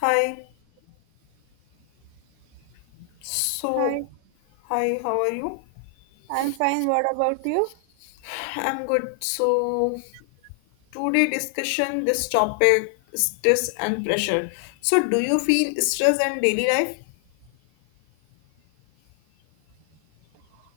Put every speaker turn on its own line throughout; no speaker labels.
Hi.
Hi,
So, Hi, how are you?
I'm fine. What about you?
I'm good. Today discussion this topic stress and pressure. So, do you feel stress in daily life?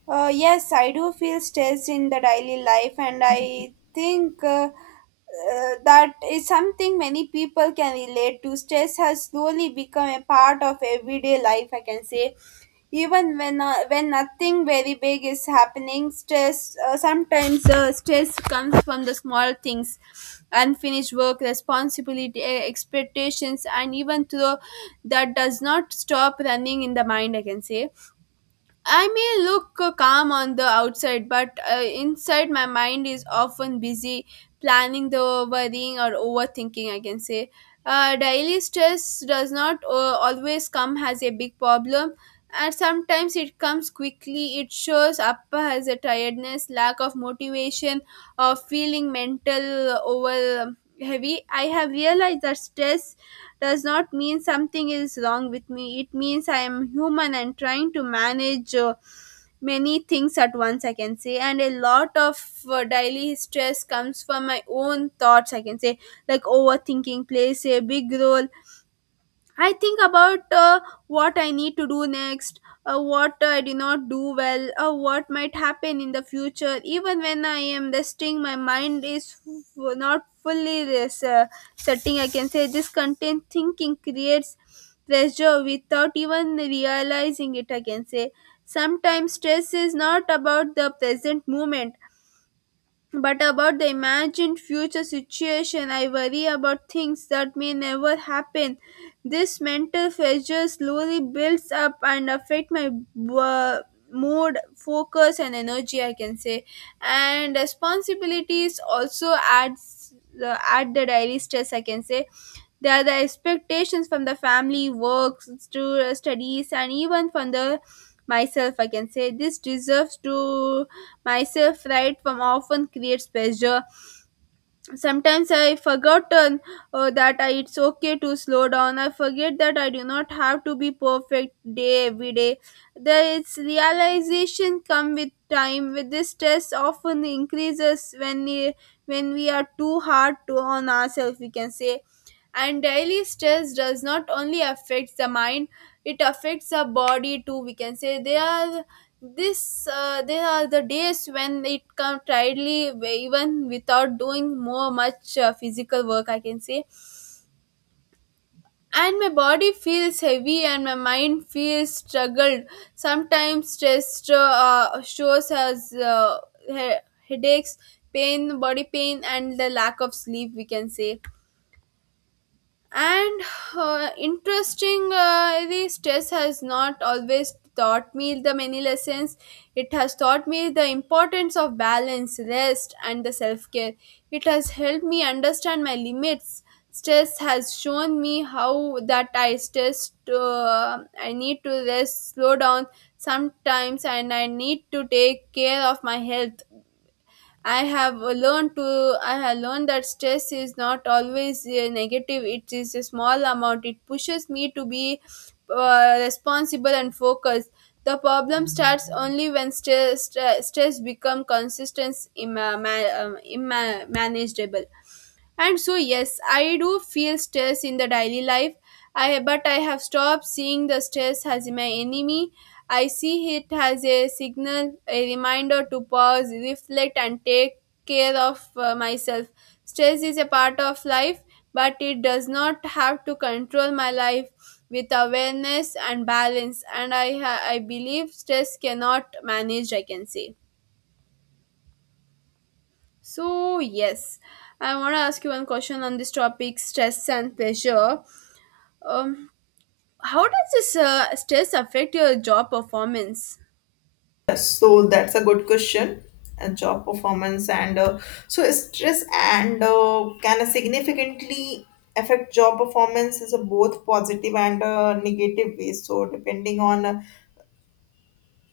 Yes, I do feel stressed in the daily life, and I think that is something many people can relate to. Stress has slowly become a part of everyday life, I can say. Even when nothing very big is happening, stress, sometimes, stress comes from the small things, unfinished work, responsibility, expectations, and even though that does not stop running in the mind, I can say. I may look calm on the outside, but inside my mind is often busy planning the worrying or overthinking, I can say. Daily stress does not always come as a big problem, and sometimes it comes quickly. It shows up as a tiredness, lack of motivation, or feeling mental over heavy. I have realized that stress does not mean something is wrong with me. It means I am human and trying to manage many things at once, I can say. And a lot of daily stress comes from my own thoughts, I can say. Like overthinking plays a big role. I think about what I need to do next, what I did not do well, what might happen in the future. Even when I am resting, my mind is not fully setting. I can say this content thinking creates pressure without even realizing it. I can say sometimes stress is not about the present moment but about the imagined future situation, I worry about things that may never happen. This mental pressure slowly builds up and affect my uh, mood, focus, and energy, I can say. And responsibilities also add the daily stress, I can say. There are the expectations from the family, works, to studies, and even from the myself, I can say. This deserves to myself right from often creates pressure. Sometimes I forgot that I, it's okay to slow down. I forget that I do not have to be perfect day every day. This realization come with time with this. Stress often increases when we are too hard to on ourselves, we can say. And daily stress does not only affect the mind, it affects the body too, we can say. They are this There are the days when it comes tiredly, even without doing more much physical work, I can say. And my body feels heavy and my mind feels struggled. Sometimes stress shows as he- headaches, pain, body pain, and the lack of sleep, we can say. And interesting, the stress has not always taught me the many lessons. It has taught me the importance of balance, rest, and the self-care. It has helped me understand my limits. Stress has shown me how that I need to rest, slow down sometimes, and I need to take care of my health. I have learned that stress is not always negative. It is a small amount. It pushes me to be responsible and focused. The problem starts only when stress become consistent, manageable. And so yes, I do feel stress in the daily life. I but I have stopped seeing the stress as my enemy. I see it as a signal, a reminder to pause, reflect and take care of myself. Stress is a part of life, but it does not have to control my life with awareness and balance, and I believe stress cannot manage, I can say. So, yes, I want to ask you one question on this topic stress and pressure. Um, how does this stress affect your job performance?
Yes, so that's a good question. And job performance and so stress and can significantly affect job performance is a both positive and negative ways. So depending on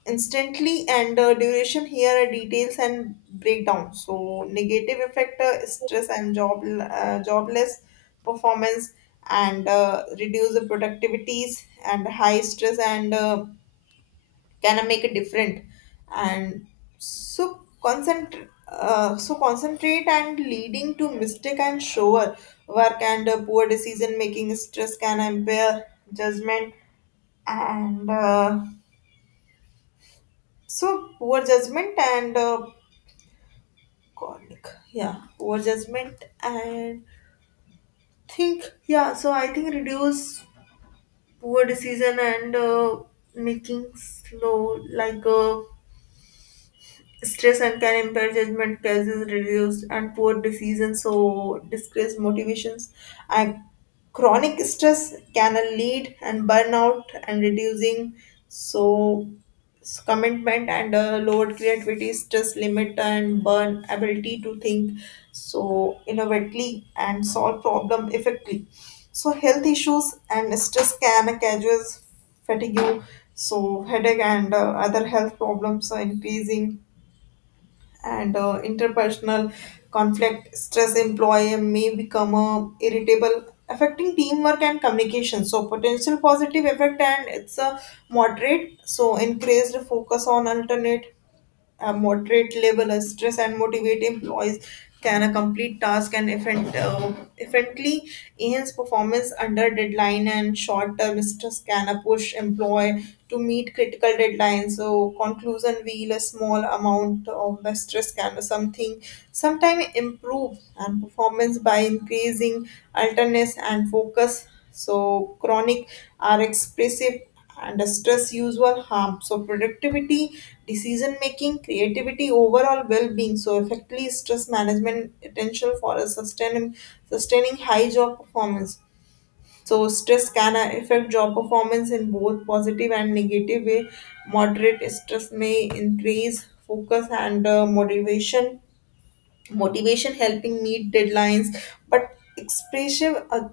instantly and duration, here are details and breakdown. So negative effect, stress and job jobless performance and reduce the productivities, and high stress and can make a different. And so concentrate and leading to mistake and sure work and poor decision making. Stress can impair judgment and so poor judgment and colic. Yeah, poor judgment and think. Yeah, so I think reduce poor decision and making slow Stress and can impair judgment, cause is reduced, and poor decisions so disgrace motivations. And chronic stress can lead and burnout and reducing so s- commitment and lowered creativity. Stress limit and burn ability to think so innovatively and solve problem effectively. So health issues and stress can cause fatigue, so headache and other health problems are increasing and interpersonal conflict. Stress employee may become irritable, affecting teamwork and communication. So potential positive effect and it's a moderate, so increased focus on alternate, a moderate level of stress and motivate employees can a complete task and effect, effectively enhance performance under deadline. And short-term stress can a push employee to meet critical deadlines. So conclusion wheel a small amount of the stress can be something sometime improve and performance by increasing alertness and focus. So chronic are expressive under stress usual harm so productivity, decision making, creativity, overall well-being. So effectively stress management essential for a sustaining high job performance. So stress can affect job performance in both positive and negative way. Moderate stress may increase focus and motivation, helping meet deadlines, but expressive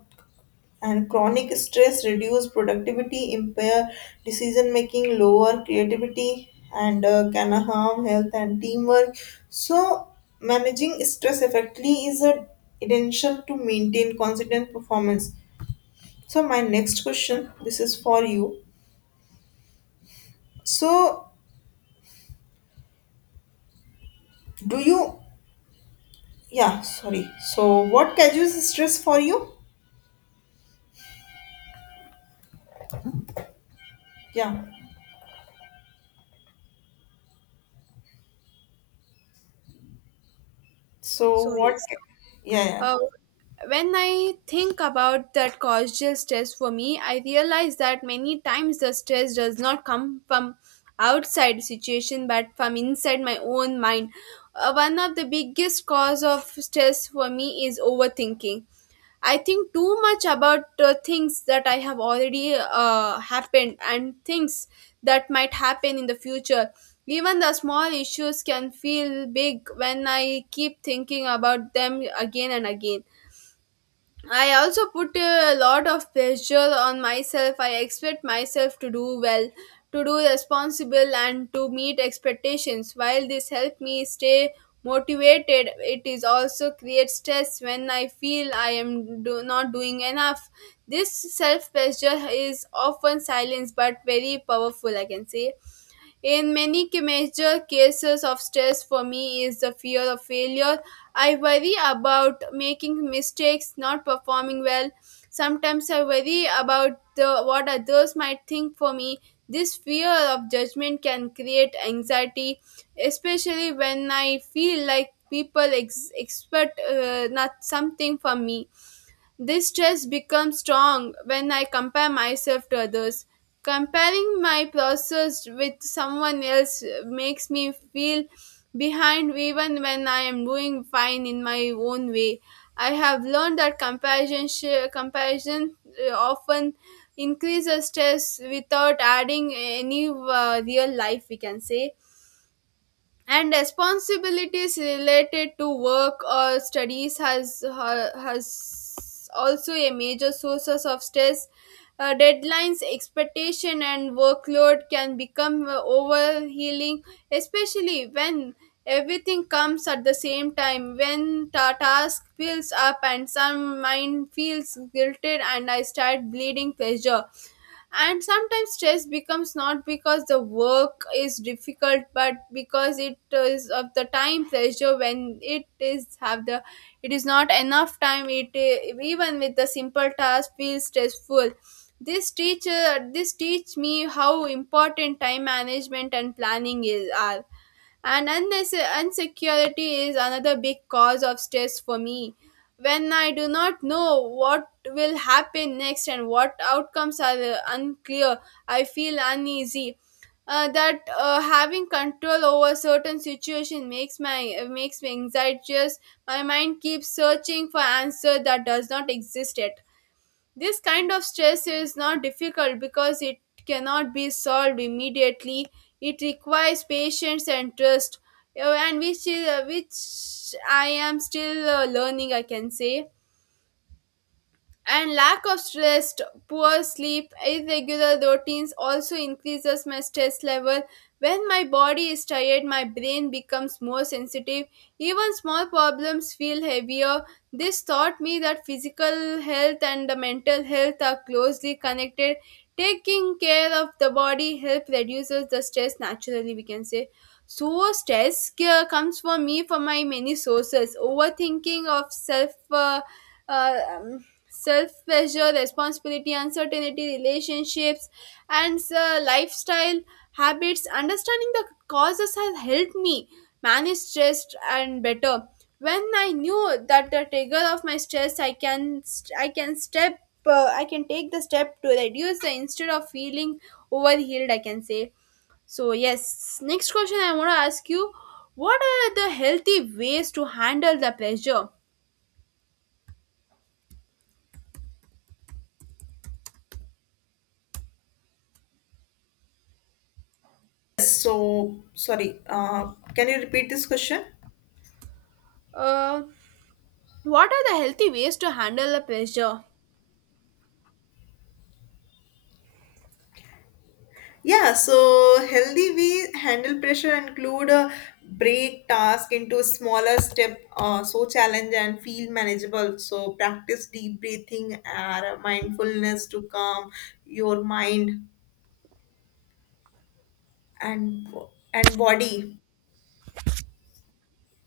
and chronic stress reduce productivity, impair decision making, lower creativity, and can harm health and teamwork. So managing stress effectively is a essential to maintain consistent performance. So my next question, this is for you. So do you, yeah, sorry, so what causes stress for you? Yeah, so
So, yes.
what ca- yeah, yeah.
Uh, when I think about that causal stress for me, I realize that many times the stress does not come from outside situation but from inside my own mind. One of the biggest cause of stress for me is overthinking. I think too much about things that I have already happened and things that might happen in the future. Even the small issues can feel big when I keep thinking about them again and again. I also put a lot of pressure on myself. I expect myself to do well, to do responsible, and to meet expectations. While this helps me stay motivated, it is also creates stress when I feel I am not doing enough. This self pressure is often silenced but very powerful, I can say. In many major cases of stress for me is the fear of failure. I worry about making mistakes, not performing well. Sometimes I worry about the, what others might think for me. This fear of judgment can create anxiety, especially when I feel like people expect, not something from me. This stress becomes strong when I compare myself to others. Comparing my process with someone else makes me feel behind even when I am doing fine in my own way. I have learned that comparison often increases stress without adding any real life, we can say. And responsibilities related to work or studies has also a major sources of stress. Deadlines, expectation and workload can become overhealing, especially when everything comes at the same time, when task builds up and some mind feels guilted and I start bleeding pressure. And sometimes stress becomes not because the work is difficult but because it is of the time pressure. When it is have the, it is not enough time, it, even with the simple task feels stressful. This teach me how important time management and planning is are. And insecurity is another big cause of stress for me. When I do not know what will happen next and what outcomes are unclear, I feel uneasy. That Having control over certain situation makes me anxious. My mind keeps searching for answer that does not exist yet. This kind of stress is not difficult because it cannot be solved immediately. It requires patience and trust, and which I am still learning, I can say. And lack of rest, poor sleep, irregular routines also increases my stress level. When my body is tired, my brain becomes more sensitive. Even small problems feel heavier. This taught me that physical health and the mental health are closely connected. Taking care of the body help reduces the stress naturally, we can say. So stress comes for me from my many sources. Overthinking of self, uh, um, self pressure, responsibility, uncertainty, relationships, and lifestyle habits. Understanding the causes has helped me manage stress and better. When I knew that the trigger of my stress, I can step I can take the step to reduce the, instead of feeling overhealed, I can say. So, yes. Next question I want to ask you: what are the healthy ways to handle the pressure?
So sorry, can you repeat this question?
Uh, What are the healthy ways to handle the pressure?
Yeah, so healthy we handle pressure include break task into smaller step, so challenge and feel manageable. So practice deep breathing and mindfulness to calm your mind and body.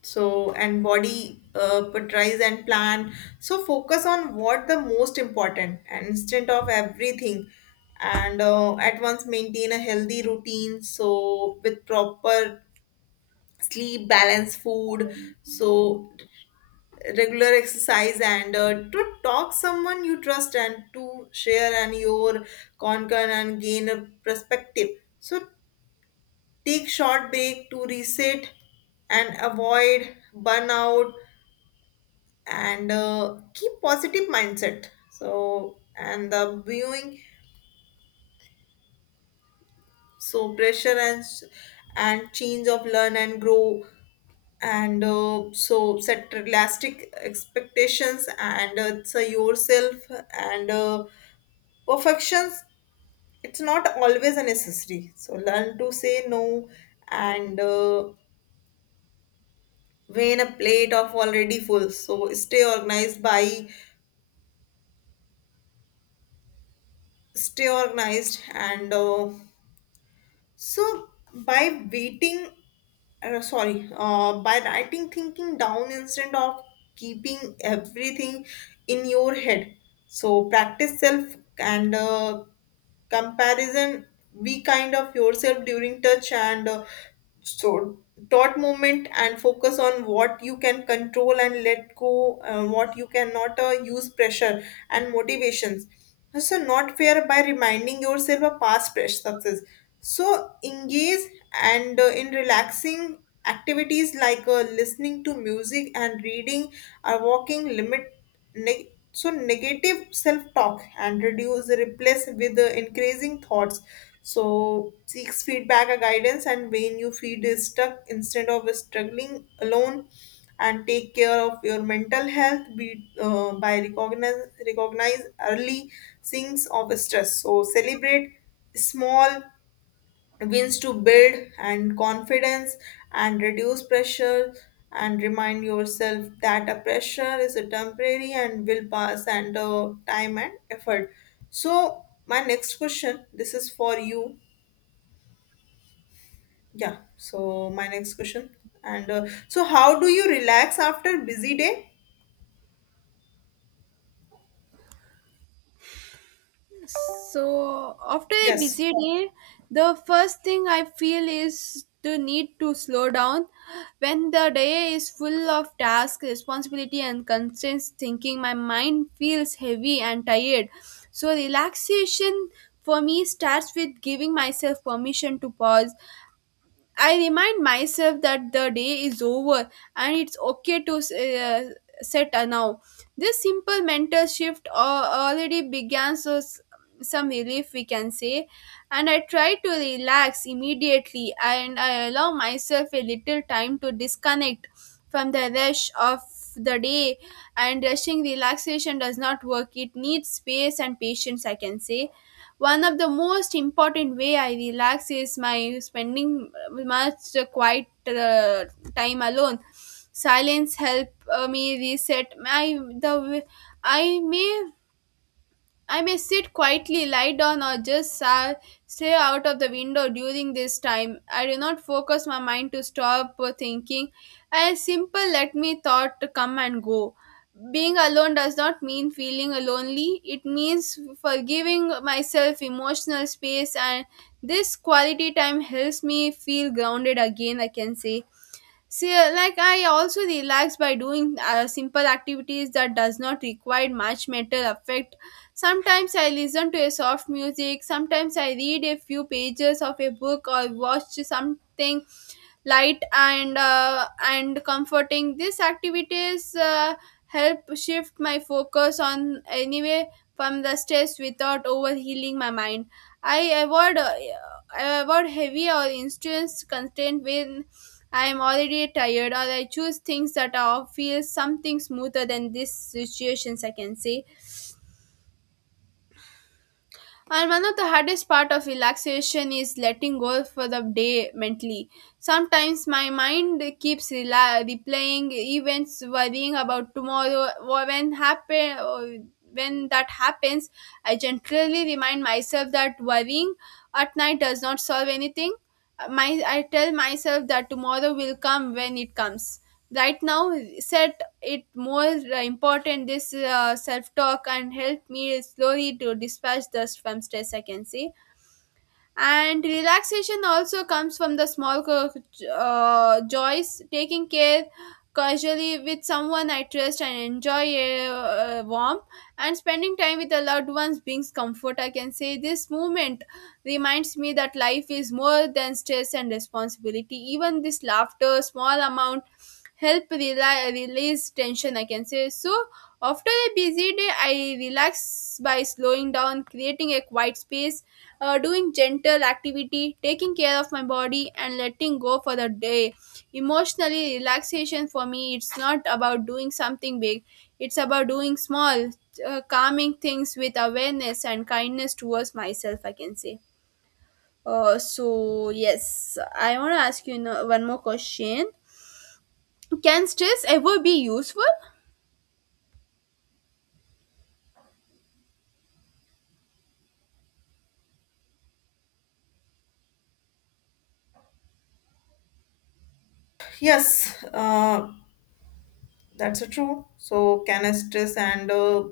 So and body prioritize and plan. So focus on what the most important and instead of everything and at once maintain a healthy routine so with proper sleep, balance food, so regular exercise and to talk someone you trust and to share and your concern and gain a perspective. So take short break to reset and avoid burnout and keep positive mindset. So and the viewing so pressure and change of learn and grow and so set realistic expectations and it's a yourself and perfections it's not always a necessary. So learn to say no and weigh a plate of already full. So stay organized by stay organized and So by waiting, by writing thinking down instead of keeping everything in your head. So practice self and comparison, be kind of yourself during touch and so thought movement and focus on what you can control and let go what you cannot. Uh, use pressure and motivations so not fair by reminding yourself a past fresh success. So engage and in relaxing activities listening to music and reading or walking. Limit Neg so negative self-talk and reduce, replace with the increasing thoughts. So seeks feedback or guidance and when you feel stuck instead of struggling alone, and take care of your mental health, be, by recognize early signs of stress. So celebrate small wins to build and confidence and reduce pressure and remind yourself that a pressure is a temporary and will pass and time and effort. So my next question, this is for you. Yeah, so my next question, and so how do you relax after busy day?
So, after a
Yes,
busy day, the first thing I feel is the need to slow down. When the day is full of tasks, responsibility, and constant thinking, my mind feels heavy and tired. So, relaxation for me starts with giving myself permission to pause. I remind myself that the day is over and it's okay to set a now. This simple mental shift already began so some relief, we can say. And I try to relax immediately and I allow myself a little time to disconnect from the rush of the day, and rushing relaxation does not work, it needs space and patience, I can say. One of the most important way I relax is my spending much quiet time alone. Silence help me reset. The i may I may sit quietly, lie down, or just stare out of the window during this time. I do not focus my mind to stop thinking. I simple let me thought to come and go. Being alone does not mean feeling lonely. It means forgiving myself emotional space, and this quality time helps me feel grounded again, I can say. See, like I also relax by doing simple activities that does not require much mental effect. Sometimes I listen to a soft music. Sometimes I read a few pages of a book or watch something light and comforting. These activities help shift my focus on anyway from the stress without overhealing my mind. i avoid uh, I avoid heavy or intense content when I am already tired, or I choose things that are feel something smoother than these situations, I can say. And one of the hardest part of relaxation is letting go for the day mentally. Sometimes my mind keeps replaying events, worrying about tomorrow. Or when happen, or when that happens, I generally remind myself that worrying at night does not solve anything. My I tell myself that tomorrow will come when it comes. Right now, set it more important this self talk and help me slowly to dispatch the from stress I can say. And relaxation also comes from the small joys taking care casually with someone I trust and enjoy a warm and spending time with the loved ones brings comfort I can say. This movement reminds me that life is more than stress and responsibility, even this laughter small amount help release tension I can say. So after a busy day I relax by slowing down, creating a quiet space, doing gentle activity, taking care of my body, and letting go for the day. Emotionally, relaxation for me, it's not about doing something big, it's about doing small, calming things with awareness and kindness towards myself, I can say. So, yes, I want to ask you one more question. Can stress ever be useful?
yes, that's a true. So can I stress and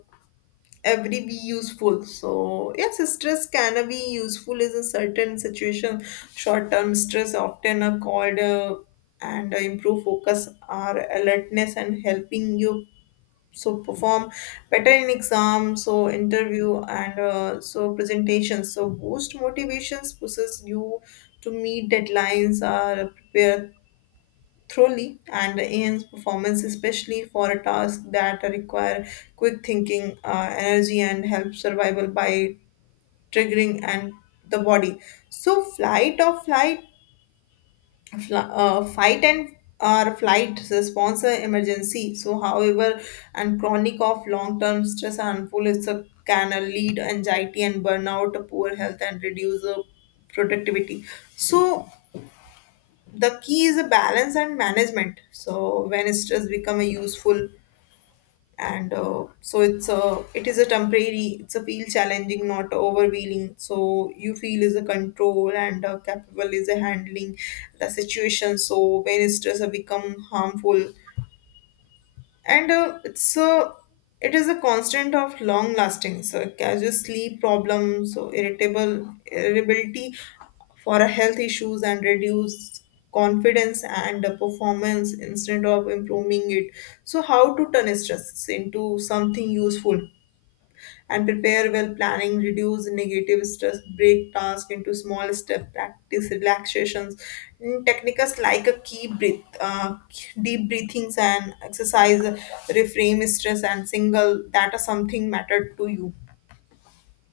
every be useful? So yes, stress can be useful is a certain situation. Short term stress often are called and improve focus or alertness and helping you so perform better in exams, so interview and so presentations. So boost motivations, pushes you to meet deadlines or prepare thoroughly, and Ian's performance, especially for a task that require quick thinking, energy, and help survival by triggering and the body. So flight or flight, fight and or flight response emergency. So however, and chronic of long term stress and harmful, it's a can lead anxiety and burnout, poor health, and reduce productivity. So the key is a balance and management. So when stress become a useful and so it's a it is a temporary, it's a feel challenging not overwhelming, so you feel is a control and capable is a handling the situation. So when stress have become harmful and it's a it is a constant of long lasting, so casual sleep problems, so irritable irritability for a health issues and reduce confidence and performance instead of improving it. So how to turn stress into something useful, and prepare well planning, reduce negative stress, break task into small step, practice relaxations. Mm, techniques like a key breath deep breathings and exercise, reframe stress and single that are something matter to you.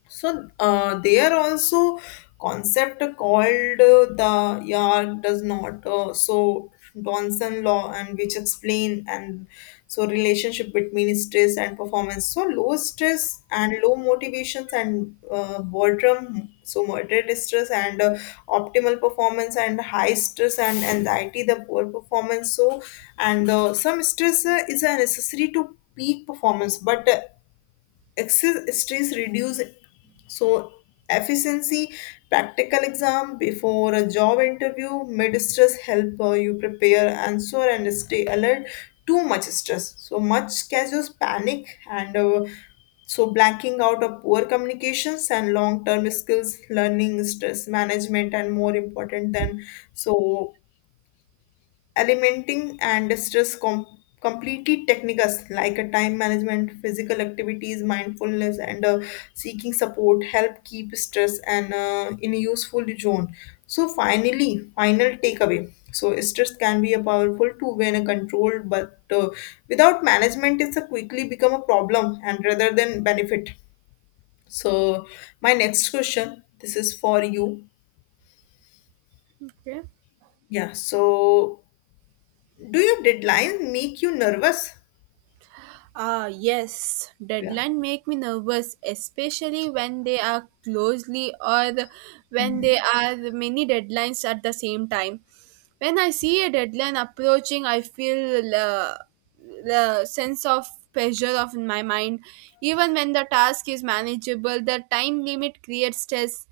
So there also concept called the yard does not so Donson law, and which explain and so relationship between stress and performance. So low stress and low motivations and boredom. So moderate stress and optimal performance, and high stress and anxiety the poor performance. So and some stress is necessary to peak performance, but excess stress reduce so efficiency, practical exam before a job interview, mid stress help you prepare answer and stay alert. Too much stress so much causes panic and so blanking out of poor communications and long term skills. Learning stress management and more important than so alimenting and stress com- completely techniques like a time management, physical activities, mindfulness, and seeking support, help keep stress and in a useful zone. So finally, final takeaway. So stress can be a powerful tool when controlled, but without management, it's a quickly become a problem and rather than benefit. So my next question, this is for you.
Okay.
Yeah. So do your deadlines make you nervous?
Ah, yes,
Yeah.
deadline make me nervous, especially when they are closely or when there are many deadlines at the same time. When I see a deadline approaching, I feel the sense of pressure of in my mind. Even when the task is manageable, the time limit creates stress.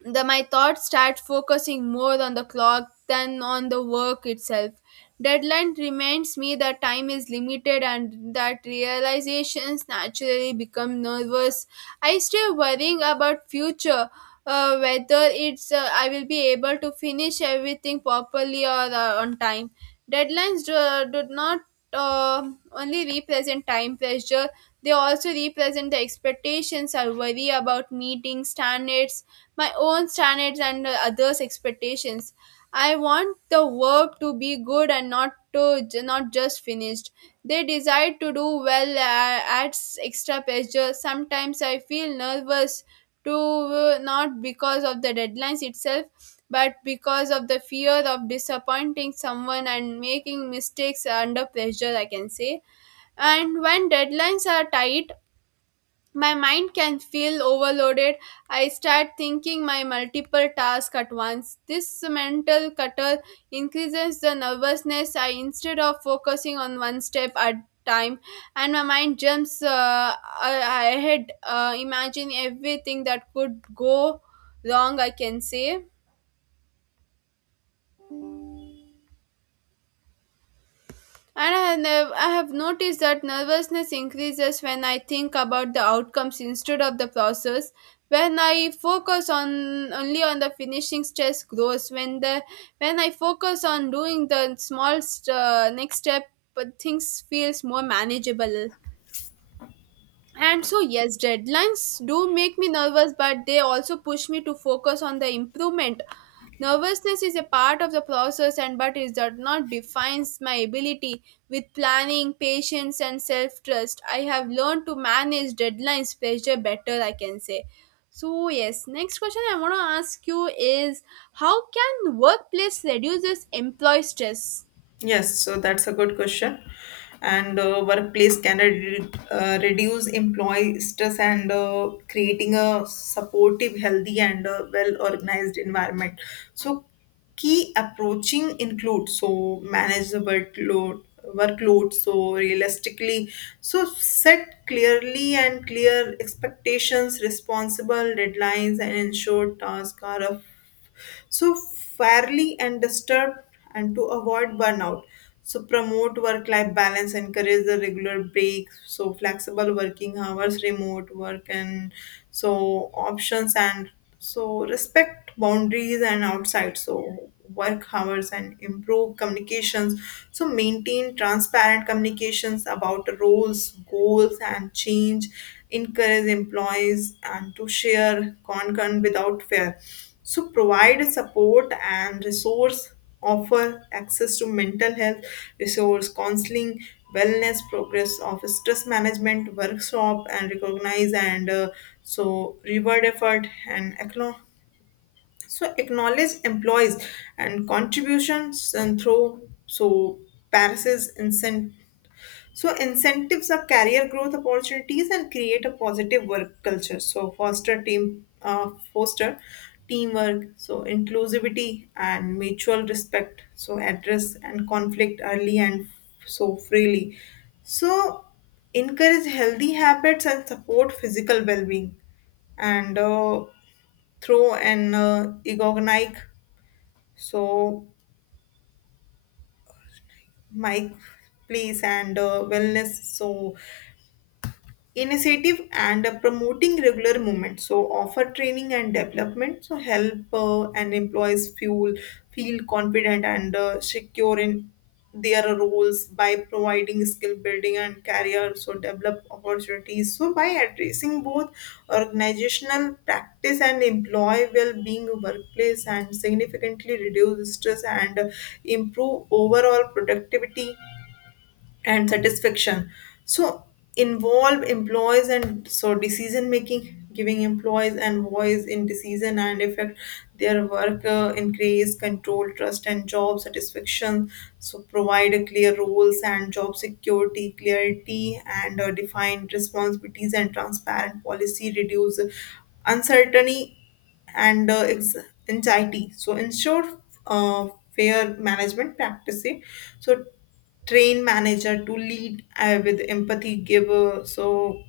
The my thoughts start focusing more on the clock than on the work itself. Deadline reminds me that time is limited and that realizations naturally become nervous. I stay worrying about future, whether it's I will be able to finish everything properly or on time. Deadlines do not only represent time pressure, they also represent the expectations. I worry about meeting standards, my own standards and others expectations. I want the work to be good and not to, not just finished. They desire to do well adds extra pressure. Sometimes I feel nervous to, not because of the deadlines itself but because of the fear of disappointing someone and making mistakes under pressure I can say. And when deadlines are tight, my mind can feel overloaded. I start thinking my multiple tasks at once. This mental clutter increases the nervousness. I instead of focusing on one step at time, and my mind jumps ahead, imagine everything that could go wrong I can say. And I have, I have noticed that nervousness increases when I think about the outcomes instead of the process. When I focus on only on the finishing, stress grows. When I focus on doing the small next step, but things feels more manageable. And so, yes, deadlines do make me nervous, but they also push me to focus on the improvement. Nervousness is a part of the process, and but it does not defines my ability. With planning, patience, and self trust, I have learned to manage deadlines pressure better, I can say. So, yes, next question I want to ask you is how can workplace reduces employee stress?
Yes, so that's a good question. And workplace can re- reduce employee stress and creating a supportive, healthy, and well-organized environment. So key approaching includes so manage the workload so realistically, so set clearly and clear expectations, responsible deadlines, and ensure tasks are so fairly and disturbed and to avoid burnout. So promote work life balance, encourage the regular breaks, so flexible working hours, remote work, and so options, and so respect boundaries and outside so work hours, and improve communications, so maintain transparent communications about roles, goals, and change, encourage employees and to share content without fear. So provide support and resource, offer access to mental health resource, counseling, wellness progress of stress management workshop, and recognize and so reward effort and acknowledge employees and contributions and through so passes incentive. So incentives are career growth opportunities and create a positive work culture. So foster team, foster teamwork. So inclusivity and mutual respect. So address and conflict early and so freely. So encourage healthy habits and support physical well-being. And through an ergonomic so mic, place and wellness so initiative and promoting regular movement, so offer training and development, so help and employees feel confident and secure in their roles by providing skill building and career so develop opportunities. So by addressing both organizational practice and employee well-being, workplace and significantly reduce stress and improve overall productivity and satisfaction. So involve employees and so decision making, giving employees and voice in decision and effect their work, increase control, trust, and job satisfaction. So provide a clear roles and job security, clarity and defined responsibilities and transparent policy reduce uncertainty and ex- anxiety. So ensure uh, fair management practices. So train manager to lead with empathy, give so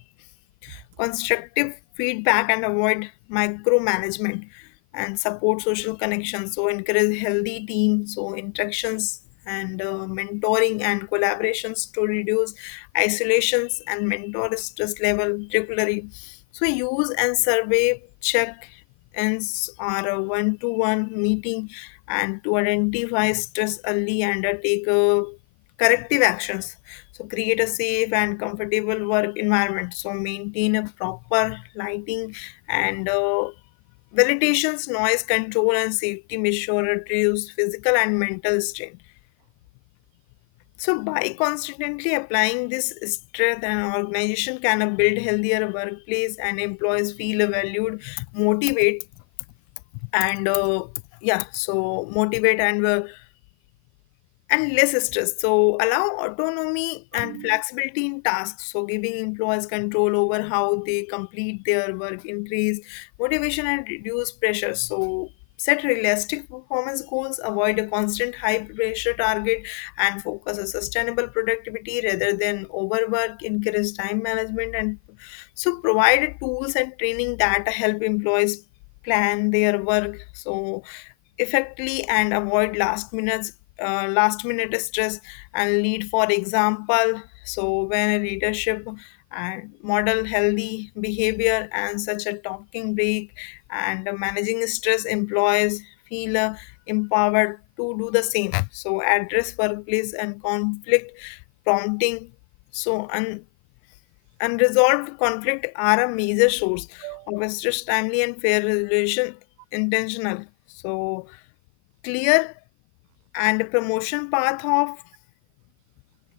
constructive feedback and avoid micromanagement, and support social connections. So encourage healthy team, so interactions and mentoring and collaborations to reduce isolations and mentor stress level regularly. So use and survey check ins or a one-to-one meeting and to identify stress early and take a corrective actions. So create a safe and comfortable work environment, so maintain a proper lighting and validations, noise control, and safety measure reduce physical and mental strain. So by constantly applying this strength, an organization can build healthier workplace and employees feel valued, motivate and yeah, so motivate and less stress. So allow autonomy and flexibility in tasks. So giving employees control over how they complete their work, increase motivation and reduce pressure. So set realistic performance goals, avoid a constant high pressure target, and focus on sustainable productivity rather than overwork. Encourage time management, and so provide tools and training that help employees plan their work so effectively and avoid last minute stress. And lead for example, so when a leadership and model healthy behavior and such a talking break and managing stress, employees feel empowered to do the same. So address workplace and conflict, prompting, so on unresolved conflict are a major source of stress, timely and fair resolution, intentional. So clear and promotion path of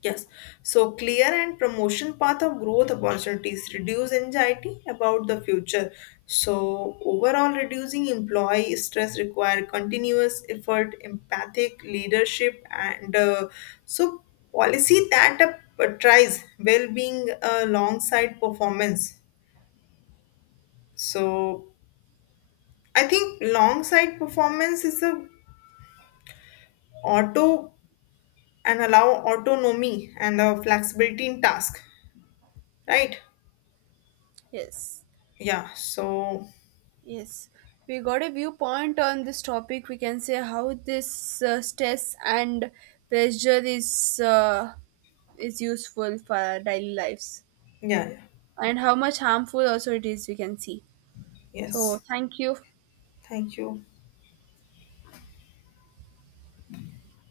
yes. So clear and promotion path of growth opportunities reduce anxiety about the future. So overall, reducing employee stress require continuous effort, empathic leadership, and so policy that tries well-being alongside performance. So I think alongside performance is a auto and allow autonomy and flexibility in task, right?
Yes.
Yeah, so
Yes, we got a viewpoint on this topic. We can say how this stress and pressure is useful for our daily lives,
yeah, yeah.
and how much harmful also it is. We can see. So,
Yes.
thank you.
Thank you.